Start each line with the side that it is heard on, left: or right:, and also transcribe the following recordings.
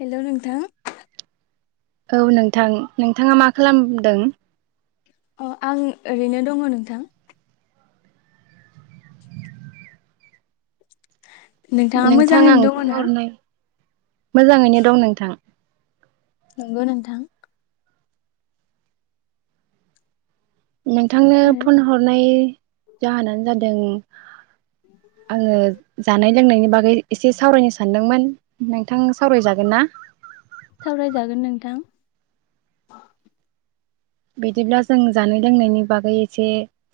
left: Hello नोंथां।
right: औ नोंथां नोंथाङा मा खालामदों?
left: अह आं ओरैनो दङ नोंथां। नोंथाङा
right: नोंथां आं
left: मोजाङैनो दङ
right: फन
left: ना?
right: हरनाय मोजाङैनो दं नोंथां।
left: नंगौ नोंथां।
right: नोंथांनो
left: ओ
right: फन हरनाय जाहोनानो जादों आङो जानाय लोंनायनि बागै एसे सावरायनो सानदोंमोन नोंथां सावरायजागोन ना?
left: सावरायजागोन नोंथां।
right: बिदिब्ला जों जानाय लोंनायनि बागै एसे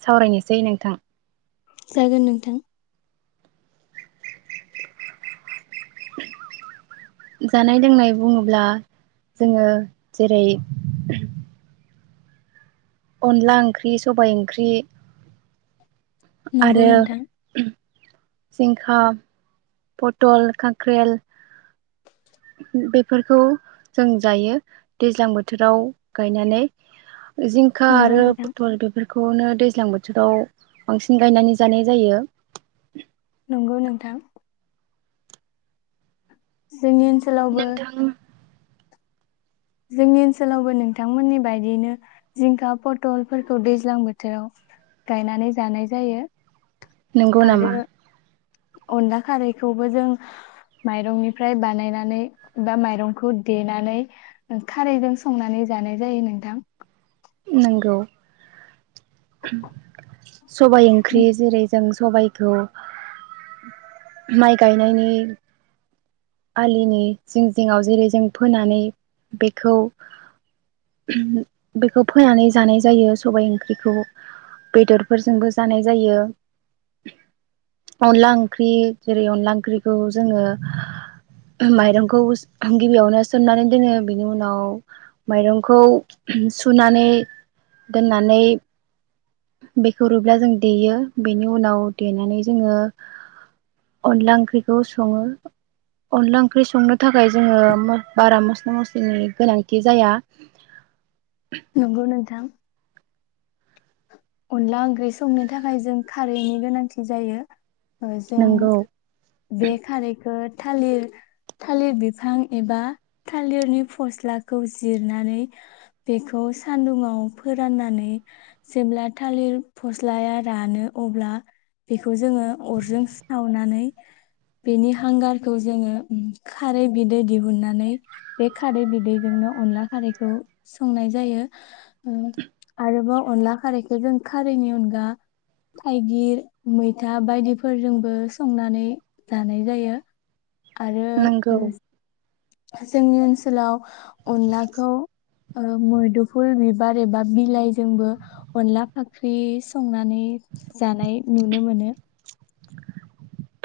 right: सावरायनोसै नोंथां?
left: जागोन नोंथां।
right: जानाय लोंनाय बुङोब्ला जोङो जेरै अनला ओंख्रि, सबाय ओंख्रि,
left: नंगौ
right: आरो
left: नोंथां
right: जिंखा, पथल, खांख्रेल बेफोरखौ जों जायो दैज्लां बोथोराव गायनानै। जिंखा
left: नंगौ
right: आरो
left: नोंथां
right: पथल बेफोर खौनो दैज्लां बोथोराव बांसिन गायनानै जानाय जायो।
left: नंगौ नोंथां। जोंनि ओनसोलावबो
right: नोंथां
left: जोंनि ओनसोलावबो नोंथांमोननि बायदियैनो जिंखा पथलफोरखौ दैज्लां बोथोराव गायनानै जानाय जायो।
right: नंगौ नामा?
left: आरो अनला खारैखौबो जों माइरंनिफ्राय बानायनानै बा माइरंखौ देनानै खारैजों संनानै जानाय जायो नोंथां।
right: नोंगौ। सबाइ ओंख्रि जेरै जों सबायखौ माइ गायनायनि आलिनि जिं जिङाव जेरै जों फोनानै बेखौ बेखौ फोनानै जानाय जायो। सबाय ओंख्रिखौ बेदरफोरजोंबो जानाय जायो। अनला ओंख्रि जेरै अनला ओंख्रिखौ जोङो माइरंखौ गिबियावनो सोमनानै दोनो बेनि उनाव माइरंखौ सुनानै दोननानै बेखौ रुइब्ला जों देयो बेनि उनाव देनानै जोङो अनला ओंख्रिखौ सङो। अनला ओंख्रि संनो थाखाय जोङो बारा मस्ला मस्लिनि गोनांथि जाया।
left: नंगौ नोंथां अनला ओंख्रि संनो थाखाय जों खारैनि गोनांथि जायो। ओ जों
right: नंगौ
left: बे खारैखो थालिर थालिर बिफां एबा थालिरनि फस्लाखौ जिरनानै बेखौ सान्दुंङाव फोराननानै जेब्ला थालिर फस्लाया रानो अब्ला बेखौ जोङो अरजों सावनानै बेनि हांगारखौ जोङो उम खारै बिदै दिहुननानै बे खारै बिदैजोंनो अनला खारैखौ संनाय जायो। ओं आरोबाव अनला खारैखौ जों खारैनि अनगा थाइगिर मैथा बायदिफोरजोंबो संनानै जानाय जायो। आरो
right: नंगौ
left: ओ जोंनि ओनसोलाव अनलाखौ ओ मैदुफुल बिबार एबा बिलाइजोंबो अनला फाख्रि संनानै जानाय नुनो मोनो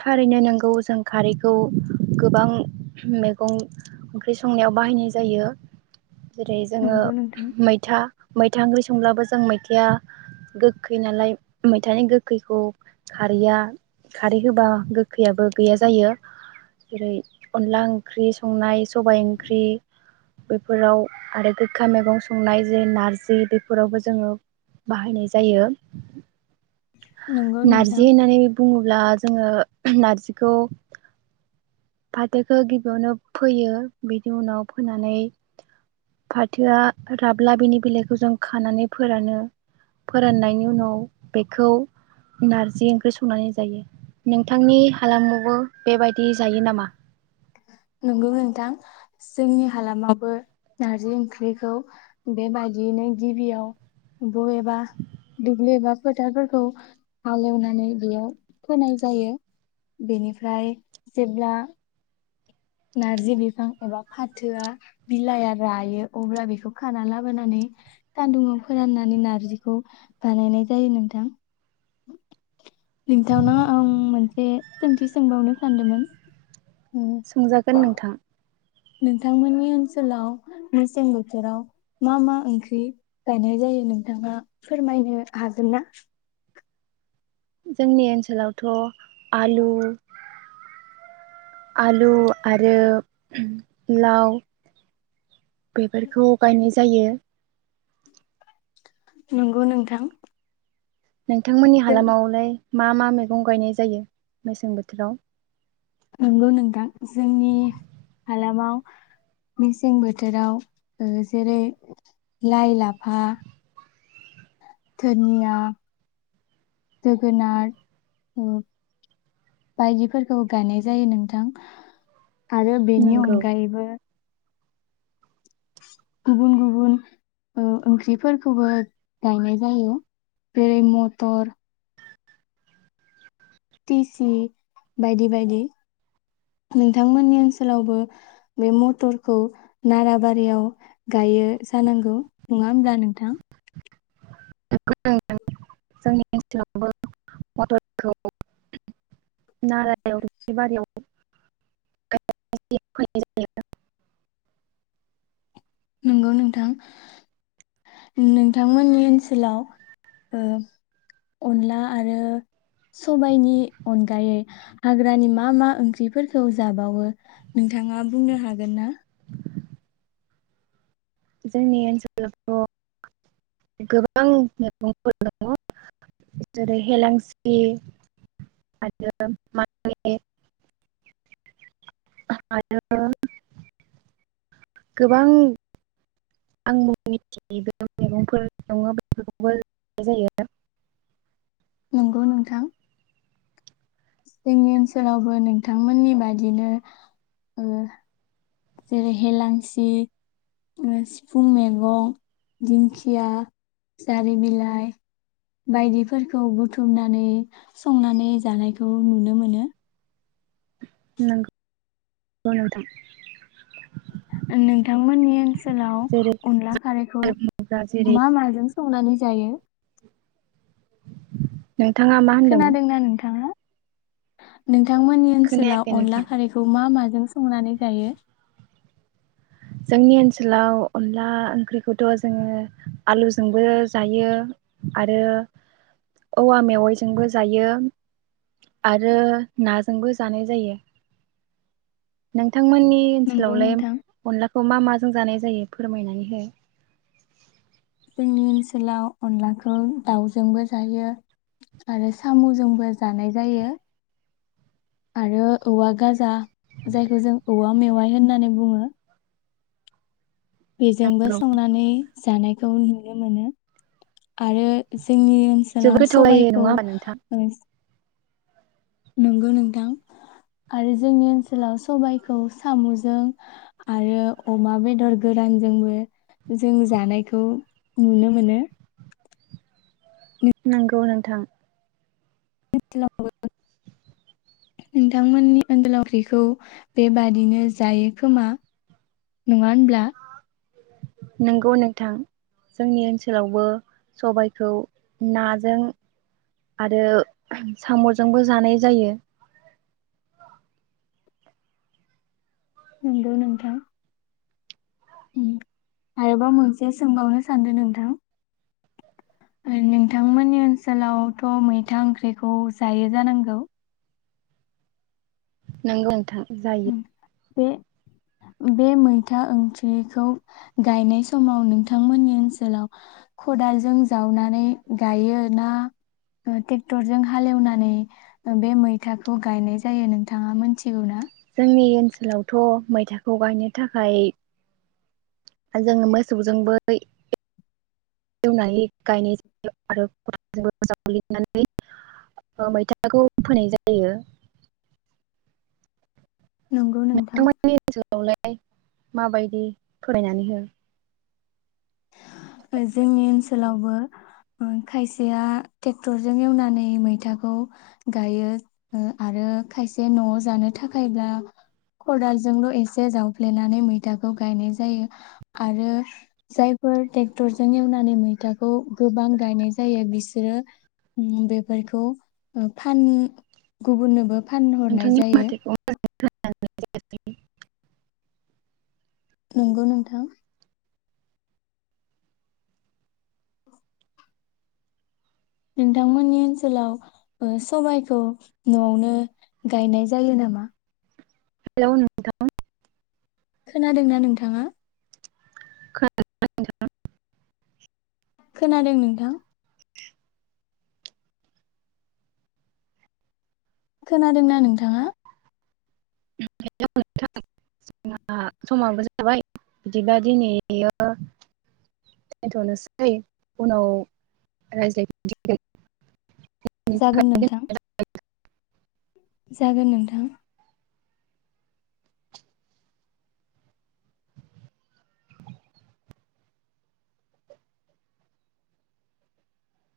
right: थारैनो नोंगौ जों खारैखौ गोबां मैगं ओंख्रि संनायाव बाहायनाय जायो जेरै जोंङो
left: नंगौ नोंथां
right: मैथा मैथा ओंख्रि संब्लाबो जों मैथायआ गोखै नालाय मैथानि गोखैखौ खारैया खारै होबा गोखैयाबो गैया जायो जेरै अनला ओंख्रि संनाय सबाय ओंख्रि बेफोराव आरो गोखा मैगं संनाय जे नारजि बेफोरावबो जोङो बाहायनाय जायो
left: नंगौ नोंथां
right: नारजि होनानै बुङोब्ला जोङो नारजिखौ फाथोखौ गिबियावनो फोयो बिनि उनाव फोनानै फाथोआ राब्ला बिनि बिलाइखौ जों खानानै फोरानो फोराननायनि उनाव बेखौ नारजि ओंख्रि संनानै जायो नोंथांनि हालामावबो बेबायदि दि जायो नामा?
left: नंगौ नोंथां जोंनि हालामावबो नारजि ओंख्रिखौ बेबायदियैनो गिबियाव बबेबा दुब्लि एबा फोथारफोरखौ हालेवनानै बेयाव फोनाय जायो बेनिफ्राय जेब्ला नारजि बिफां एबा फाथोआ बिलाइआ रायो अब्ला बेखौ खाना लाबोनानै सान्दुङाव फोराननानै नार्जिखौ बानायनाय जायो नोंथां नोंथावना आं मोनसे सोंथि सोंबावनो सानदोंमोन उम
right: सोंजागोन नोंथां
left: नोंथांमोननि ओनसोलाव मेसें बोथोराव मा मा ओंख्रि गायनाय जायो नोंथाङा फोरमायनो हागोन ना?
right: जोंनि ओनसोलावथ' आलु आलु आरो लाव बेफोरखौ गायनाय जायो।
left: नंगौ नोंथां
right: नोंथांमोननि
left: जों
right: हालामावलाय मा मा मैगं गायनाय जायो मेसें बोथोराव
left: नंगौ नोंथां जोंनि हालामाव मेसें बोथोराव जेरै लाइ लाफा धोनिया जोगोनार ओम बायदिफोरखौ गायनाय जायो नोंथां आरो बेनि
right: नंगौ
left: अनगायैबो गुबुन गुबुन ओ ओंख्रिफोरखौबो गायनाय जायो जेरै मटर टिसि बायदि बायदि नोंथांमोननि ओनसोलावबो बे मटरखौ नाराबारियाव गायो जानांगौ नङा होमब्ला नोंथां
right: नंगौ नोंथां जोंनि ओनसोलावबो मटरखौ नालायाव दुब्लि बारियाव फोनाय जायो
left: नंगौ नोंथां नोंथांमोननि ओनसोलाव ओ अनला आरो सबायाइनि अनगायै हाग्रानि मा मा ओंख्रिफोरखौ जाबावो नोंथाङा बुंनो हागोन ना
right: जोंनि ओनसोलावथ' गोबां मैगंफोर दङ जेरै हेेलांसि आरो मानदे आरो गोबां आं मिथियो बे मैगंफोर दंङ बेबो जायो
left: नंगौ नोंथां जोंनि ओनसोलावबो नोंथांमोननि बादिनो ओ जेरै हेेलांसि सिफुं मैगं दिंखिया जारि बिलाइ बायदिफोरखौ बुथुमनानै संनानै जानायखौ नुनो मोनो
right: नों गौ नोंथां
left: नोंथांमोननि ओनसोलाव
right: जेरै
left: अनला खारैखौ
right: बुङोब्ला जेरै
left: मा माजों संनानै जायो?
right: नोंथांङा मा होनदोंमोन
left: नों थांमोननि
right: खोनायाखै
left: ओनसोलाव अनला
right: नोंथां
left: खारैखौ मा मा जों संनानै जायो
right: जोंनि ओनसोलाव अनला ओंख्रिखौथ' जोङो आलुजोंबो जायो आरो औवा मेवाइजोंबो जायो आरो नाजोंबो जानाय जायो नोंथां थांमोननि
left: नंगौ
right: ओनसोलावलाय
left: नोंथां।
right: अनलाखौ मा मा जानाय जायो फोरमायनानै हो
left: जोंनि ओनसोलाव अनलाखौ दाउजोंबो जायो आरो साम'जोंबो जानाय जायो आरो औवा गाजा जायखौ जों औवा मेवाइ होननानै बुङो बेजोंबो संनानै जानायखौ नुनो मोनो आरो जोंनि
right: जोबोद
left: ओनसोलाव
right: गोथाव जायो
left: सबाइखौ
right: नङा होमबा नोंथां
left: ओ नोंगौ नोंथां आरो जोंनि ओनसोलाव सबायखौ साम'जों आरो अमा बेदर गोरानजोंबो जों जानायखौ नुनो मोनो
right: नोंगौ नोंथां
left: नोंथांमोननि ओनगोलाव ओख्रिखौ बेबादिनो जायो खोमा नङा होनब्ला
right: नोंगौ नोंथां जोंनि ओनसोलावबो सबायखौ नाजों आरो साम'जोंबो जानाय जायो
left: नंगौ नोंथां आरोबाव मोनसे सोंबावनो सानदों नोंथां नो नोंथांमोननि ओनसोलावथ' मैथा ओंख्रिखौ जायो जानांगौ
right: नोंगौ नोंथां जायो
left: उम बे बे मैथा ओंख्रिखौ गायनाय समाव नोंथांमोननि ओनसोलाव खदालजों जावनानै गायो ना ओ टेक्टरजों हालेवनानै बे मैथाखौ गायनाय जायो नोंथाङा मोनथिगौ ना
right: जोंनि ओनसोलावथ' मैथाखौ गायनो थाखाय जोङो मोसौजोंबो एवनानै गायनाय जायो आरो खदालजोंबो जावग्लिनानै मैथाखौ फोनाय जायो।
left: नंगौ नोंथां
right: आवलाय माबायदि फोरमायनानै हो
left: ओ जोंनि ओनसोलावबो ओ खायसेया टेक्टरजों एवनानै मैथाखौ गायो ओ आरो खायसे न'आव जानो थाखायब्ला खदालजोंल' एसे जावफ्लेनानै मैथाखौ गायनाय जायो आरो जाय फोर टेक्टरजों एवनानै मैथाखौ गोबां गायनाय जायो बिसोरो ओम बेफोरखौ ओ फान गुबुननोबो फानहरनाय
right: नोंथांनि
left: जायो
right: माथोखौ [unintelligible]
left: नंगौ नोंथां नोंथांमोननि ओनसोलाव ओ सबायखौ न'आवनो गायनाय जायो नामा
right: हेलौ नोंथां
left: खोनादोंना नोंथाङा
right: [unintelligible]
left: खोनादों नोंथां खोनादोंना नोंथाङा
right: [unintelligible] जोंहा समाबो जाबाय बिदिबा दिनैयो [unintelligible] नोसै उनाव रायज्लायफिनसिगोन
left: जागोन नोंथां
right: [unintelligible]
left: जागोन नोंथां